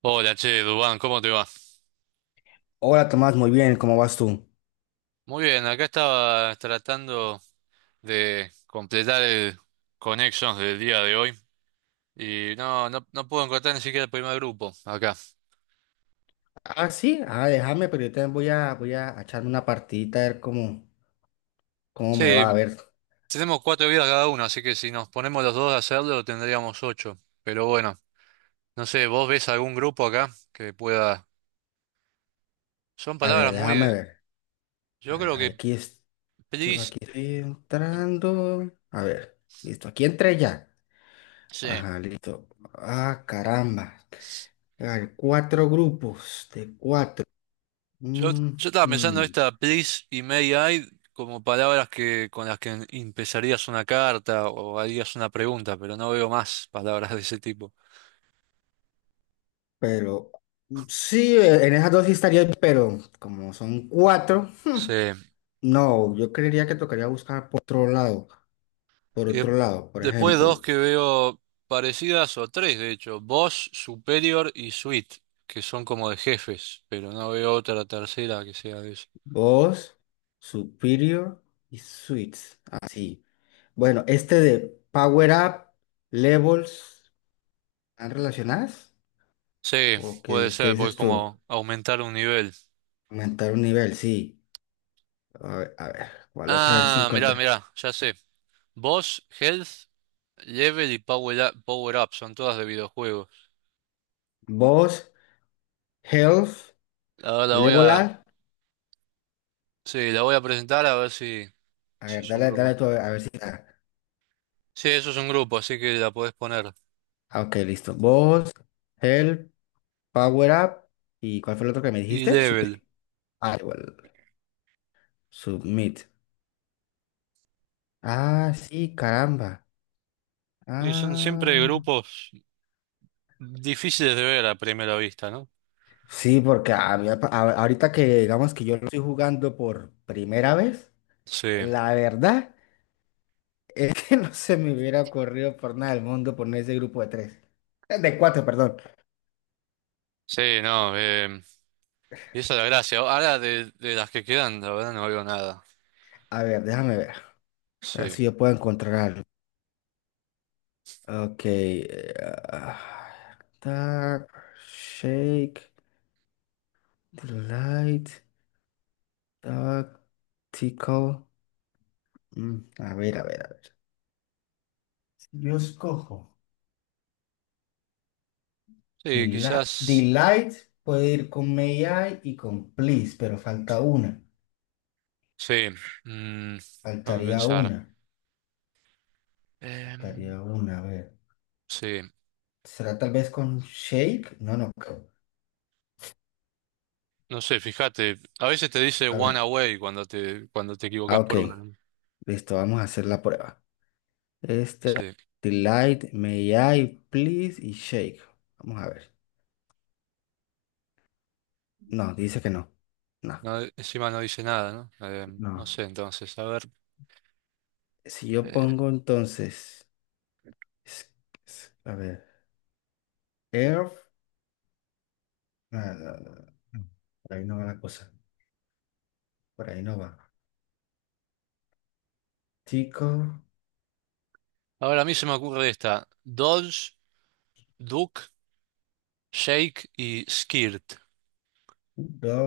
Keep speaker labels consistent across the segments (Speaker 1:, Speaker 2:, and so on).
Speaker 1: Hola, che, Dubán, ¿cómo te va?
Speaker 2: Hola Tomás, muy bien, ¿cómo vas tú?
Speaker 1: Muy bien, acá estaba tratando de completar el Connections del día de hoy y no puedo encontrar ni siquiera el primer grupo acá.
Speaker 2: Ah, sí, ah, déjame, pero yo también voy a echarme una partidita a ver cómo me
Speaker 1: Sí,
Speaker 2: va. A ver,
Speaker 1: tenemos cuatro vidas cada uno, así que si nos ponemos los dos a hacerlo tendríamos ocho. Pero bueno, no sé, ¿vos ves algún grupo acá que pueda...? Son
Speaker 2: a ver,
Speaker 1: palabras muy...
Speaker 2: déjame
Speaker 1: de-
Speaker 2: ver, a
Speaker 1: Yo
Speaker 2: ver,
Speaker 1: creo
Speaker 2: ahí
Speaker 1: que
Speaker 2: aquí, es,
Speaker 1: please...
Speaker 2: aquí estoy entrando, a ver, listo, aquí entré ya,
Speaker 1: Sí.
Speaker 2: ajá, listo, ah, caramba, hay cuatro grupos de cuatro.
Speaker 1: Yo,
Speaker 2: Ujú.
Speaker 1: yo estaba pensando esta please y may I como palabras que con las que empezarías una carta o harías una pregunta, pero no veo más palabras de ese tipo.
Speaker 2: Pero sí, en esas dos sí estaría, pero como son cuatro,
Speaker 1: Sí.
Speaker 2: no, yo creería que tocaría buscar por otro lado. Por
Speaker 1: Y de-
Speaker 2: otro lado, por
Speaker 1: después dos
Speaker 2: ejemplo,
Speaker 1: que veo parecidas o tres, de hecho, boss, superior y suite, que son como de jefes, pero no veo otra tercera que sea de eso.
Speaker 2: Boss, Superior y Suites. Así. Bueno, este de Power Up, Levels, ¿están relacionadas?
Speaker 1: Sí,
Speaker 2: ¿O
Speaker 1: puede
Speaker 2: qué
Speaker 1: ser, voy
Speaker 2: dices tú?
Speaker 1: como aumentar un nivel.
Speaker 2: Aumentar un nivel, sí. A ver, ¿cuál otra vez se
Speaker 1: Ah, mirá,
Speaker 2: encuentra?
Speaker 1: mirá, ya sé. Boss, health, Level y Power Up, Power Up son todas de videojuegos.
Speaker 2: Boss, Health,
Speaker 1: Ahora la voy
Speaker 2: Level
Speaker 1: a,
Speaker 2: Up.
Speaker 1: sí, la voy a presentar a ver si,
Speaker 2: A
Speaker 1: si
Speaker 2: ver,
Speaker 1: es un grupo.
Speaker 2: dale tú a ver si está.
Speaker 1: Sí, eso es un grupo, así que la podés poner.
Speaker 2: Ah, ok, listo. Boss, Health, Power Up. ¿Y cuál fue el otro que me
Speaker 1: Y
Speaker 2: dijiste?
Speaker 1: Level.
Speaker 2: Superior. Ah, igual. Submit. Ah, sí, caramba.
Speaker 1: Y son siempre
Speaker 2: Ah,
Speaker 1: grupos difíciles de ver a primera vista, ¿no?
Speaker 2: sí, porque a mí, ahorita que digamos que yo lo estoy jugando por primera vez,
Speaker 1: Sí,
Speaker 2: la verdad es que no se me hubiera ocurrido por nada del mundo poner ese grupo de tres. De cuatro, perdón.
Speaker 1: sí, no, y esa es la gracia. Ahora de las que quedan, la verdad no veo nada.
Speaker 2: A ver, déjame ver. A ver
Speaker 1: Sí,
Speaker 2: si yo puedo encontrar algo. Ok. Ah, Dark, shake, delight, tactical. A ver, a ver, a ver. Yo escojo.
Speaker 1: sí, quizás,
Speaker 2: Delight puede ir con may I y con please, pero falta una.
Speaker 1: sí, mm, déjame
Speaker 2: Faltaría
Speaker 1: pensar.
Speaker 2: una.
Speaker 1: Em,
Speaker 2: Faltaría una. A ver.
Speaker 1: sí.
Speaker 2: ¿Será tal vez con shake? No, no.
Speaker 1: No sé, fíjate, a veces te dice
Speaker 2: A
Speaker 1: one
Speaker 2: ver.
Speaker 1: away cuando te equivocas
Speaker 2: Ah, ok.
Speaker 1: por una, ¿no?
Speaker 2: Listo, vamos a hacer la prueba. Este.
Speaker 1: Sí.
Speaker 2: Delight, may I, please y shake. Vamos a ver. No, dice que no. No,
Speaker 1: No, encima no dice nada, ¿no? No
Speaker 2: no.
Speaker 1: sé, entonces, a ver.
Speaker 2: Si yo
Speaker 1: eh,
Speaker 2: pongo entonces es- a ver. Air. Ah, no, no, no, no. Por ahí no va la cosa. Por ahí no va. Tico.
Speaker 1: Ahora a mí se me ocurre esta. Dodge, duck, shake y skirt.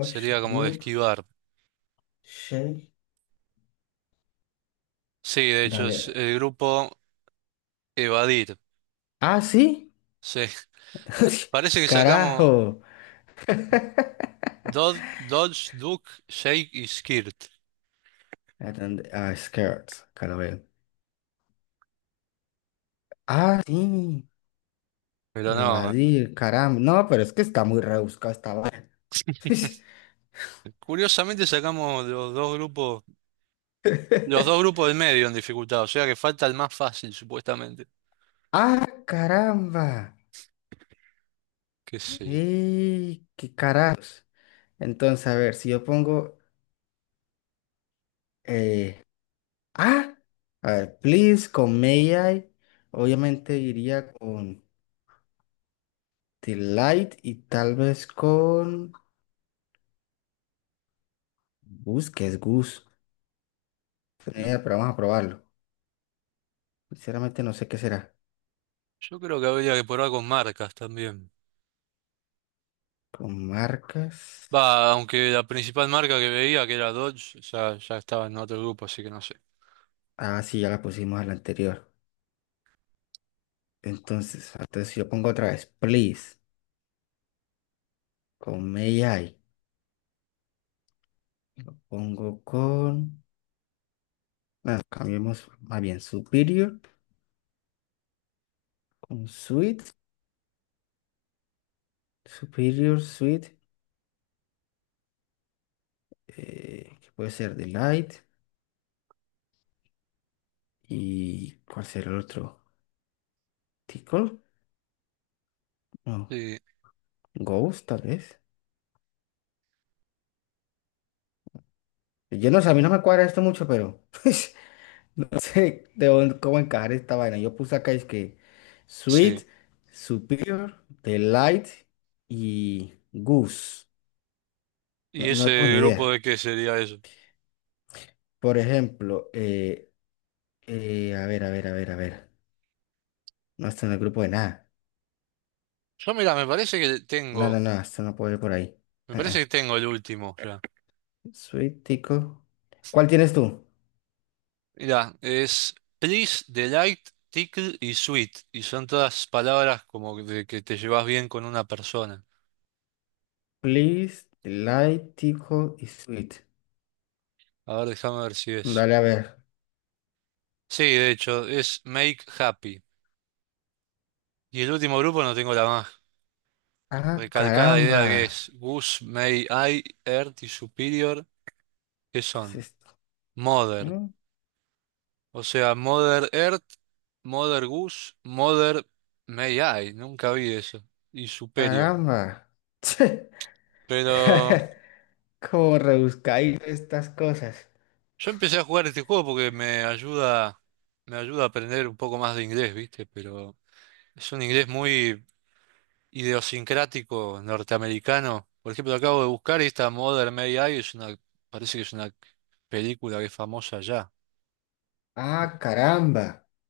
Speaker 1: Sería como de
Speaker 2: Duke,
Speaker 1: esquivar.
Speaker 2: Shake,
Speaker 1: Sí, de hecho es
Speaker 2: Galera.
Speaker 1: el grupo evadir.
Speaker 2: Ah, sí.
Speaker 1: Sí. Parece que sacamos
Speaker 2: Carajo.
Speaker 1: Dodge, Dodge, duck, shake y skirt.
Speaker 2: Atende- ah, skirts. Acá lo veo. Ah, sí.
Speaker 1: Pero no.
Speaker 2: Evadir, caramba. No, pero es que está muy rebuscado esta vaina.
Speaker 1: Curiosamente sacamos los dos grupos. Los dos grupos del medio en dificultad, o sea que falta el más fácil, supuestamente.
Speaker 2: Caramba.
Speaker 1: ¿Qué sé yo?
Speaker 2: Y qué carajos. Entonces, a ver, si yo pongo. eh, Ah, a ver, please con may I. Obviamente iría con delight y tal vez con. Gus, que es Gus.
Speaker 1: Mm,
Speaker 2: Pero vamos a probarlo. Sinceramente no sé qué será.
Speaker 1: Yo creo que habría que probar con marcas también.
Speaker 2: Con marcas.
Speaker 1: Va, aunque la principal marca que veía, que era Dodge, ya, ya estaba en otro grupo, así que no sé.
Speaker 2: Ah, sí, ya la pusimos a la anterior. Entonces si yo pongo otra vez, please, con May I. Pongo con... ah, cambiemos más bien Superior, con Sweet, Superior, Sweet, que puede ser Delight. ¿Y cuál será el otro? ¿Tickle? No,
Speaker 1: Sí,
Speaker 2: Ghost, tal vez. Yo no sé, a mí no me cuadra esto mucho, pero... Sí, de dónde- cómo encajar esta vaina. Yo puse acá es que Sweet,
Speaker 1: sí.
Speaker 2: Superior, Delight y Goose. No,
Speaker 1: ¿Y
Speaker 2: no tengo
Speaker 1: ese
Speaker 2: ni
Speaker 1: grupo
Speaker 2: idea.
Speaker 1: de qué sería eso?
Speaker 2: Por ejemplo, a ver, a ver, a ver, a ver. No está en el grupo de nada.
Speaker 1: Yo, mira,
Speaker 2: No, no, no, esto no puede ir por ahí.
Speaker 1: me parece
Speaker 2: Ah,
Speaker 1: que tengo el último ya.
Speaker 2: ah. Sweet, Tico. ¿Cuál tienes tú?
Speaker 1: Mira, es Please, Delight, Tickle y Sweet. Y son todas palabras como de que te llevas bien con una persona.
Speaker 2: Please, Delight, Tico y Sweet.
Speaker 1: A ver, déjame ver si es.
Speaker 2: Dale a ver.
Speaker 1: Sí, de hecho, es Make Happy. Y el último grupo no tengo la más
Speaker 2: Ah,
Speaker 1: recalcada idea,
Speaker 2: caramba.
Speaker 1: que es Goose, May I, Earth y Superior, que
Speaker 2: ¿Qué es
Speaker 1: son
Speaker 2: esto?
Speaker 1: Mother.
Speaker 2: Mm,
Speaker 1: O sea, Mother Earth, Mother Goose, Mother May I. Nunca vi eso. Y Superior.
Speaker 2: Caramba.
Speaker 1: Pero
Speaker 2: Como rebuscáis estas cosas.
Speaker 1: yo empecé a jugar este juego porque me ayuda a aprender un poco más de inglés, ¿viste? Pero es un inglés muy idiosincrático norteamericano. Por ejemplo, lo acabo de buscar y esta Mother May I es una, parece que es una película que es famosa ya.
Speaker 2: Ah, caramba.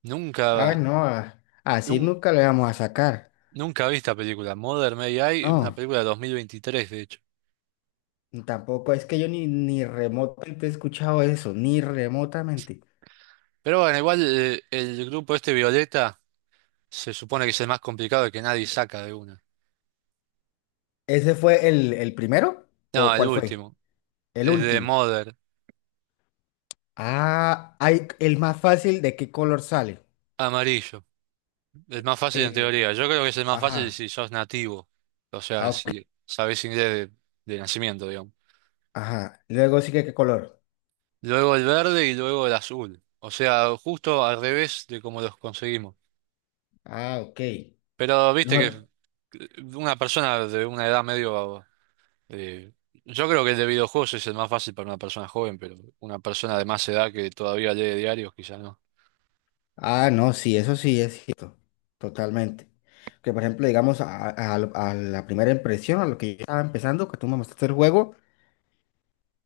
Speaker 1: Nunca,
Speaker 2: Ah, no. Ah, así
Speaker 1: nun-
Speaker 2: nunca le vamos a sacar.
Speaker 1: nunca vi esta película, Mother May I, una
Speaker 2: No,
Speaker 1: película de 2023, de hecho.
Speaker 2: tampoco es que yo ni remotamente he escuchado eso, ni remotamente.
Speaker 1: Pero bueno, igual grupo este Violeta se supone que es el más complicado y que nadie saca de una.
Speaker 2: ¿Ese fue el primero?
Speaker 1: No,
Speaker 2: ¿O
Speaker 1: el
Speaker 2: cuál fue?
Speaker 1: último,
Speaker 2: El
Speaker 1: el de
Speaker 2: último.
Speaker 1: Mother,
Speaker 2: Ah, hay el más fácil de qué color sale.
Speaker 1: amarillo, el más fácil en
Speaker 2: Eh,
Speaker 1: teoría. Yo creo que es el más fácil
Speaker 2: ajá.
Speaker 1: si sos nativo, o sea,
Speaker 2: Ah, ok.
Speaker 1: si sabés inglés de nacimiento, digamos.
Speaker 2: Ajá. Luego sigue qué color.
Speaker 1: Luego el verde y luego el azul. O sea, justo al revés de cómo los conseguimos.
Speaker 2: Ah, ok.
Speaker 1: Pero viste
Speaker 2: No,
Speaker 1: que una persona de una edad medio... eh, yo creo que el de videojuegos es el más fácil para una persona joven, pero una persona de más edad que todavía lee diarios, quizás no.
Speaker 2: ah, no, sí, eso sí es cierto, totalmente. Que por ejemplo, digamos, a la primera impresión, a lo que yo estaba empezando, que tú me mostraste el juego,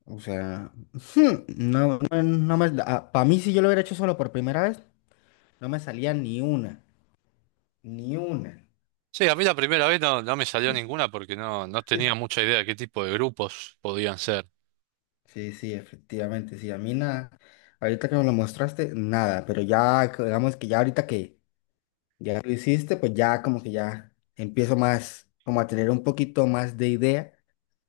Speaker 2: o sea, no, para mí si yo lo hubiera hecho solo por primera vez, no me salía ni una, ni una.
Speaker 1: Sí, a mí la primera vez no, no me salió ninguna porque no, no tenía mucha idea de qué tipo de grupos podían ser.
Speaker 2: Sí, sí, efectivamente, sí, a mí nada, ahorita que me lo mostraste, nada, pero ya, que- digamos que ya ahorita que ya lo hiciste, pues ya como que ya empiezo más, como a tener un poquito más de idea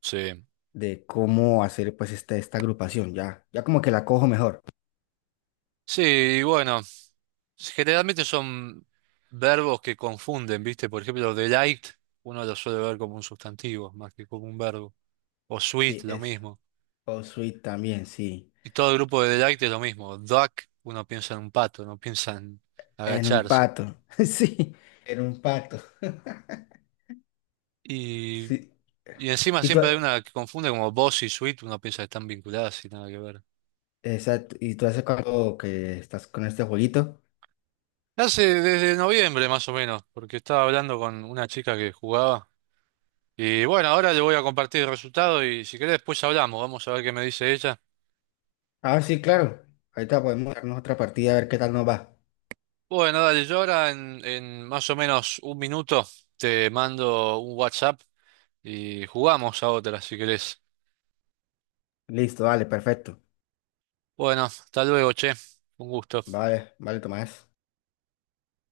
Speaker 1: Sí,
Speaker 2: de cómo hacer pues esta agrupación, ya, ya como que la cojo mejor.
Speaker 1: sí, y bueno. Generalmente son verbos que confunden, ¿viste? Por ejemplo, delight, uno lo suele ver como un sustantivo más que como un verbo. O sweet,
Speaker 2: Sí,
Speaker 1: lo
Speaker 2: es.
Speaker 1: mismo.
Speaker 2: O Sweet también, sí.
Speaker 1: Y todo el grupo de delight es lo mismo. Duck, uno piensa en un pato, no piensa en
Speaker 2: En un
Speaker 1: agacharse.
Speaker 2: pato, sí, en un pato.
Speaker 1: Y,
Speaker 2: Sí.
Speaker 1: y encima
Speaker 2: ¿Y tú,
Speaker 1: siempre hay una que confunde como boss y sweet, uno piensa que están vinculadas y nada que ver.
Speaker 2: exacto, y tú hace cuánto que estás con este jueguito?
Speaker 1: Hace desde noviembre más o menos, porque estaba hablando con una chica que jugaba. Y bueno, ahora le voy a compartir el resultado y si querés después hablamos, vamos a ver qué me dice ella.
Speaker 2: Ah, sí, claro. Ahorita podemos darnos otra partida a ver qué tal nos va.
Speaker 1: Bueno, dale, yo ahora en más o menos un minuto te mando un WhatsApp y jugamos a otra si querés.
Speaker 2: Listo, vale, perfecto.
Speaker 1: Bueno, hasta luego, che. Un gusto.
Speaker 2: Vale, vale, Tomás.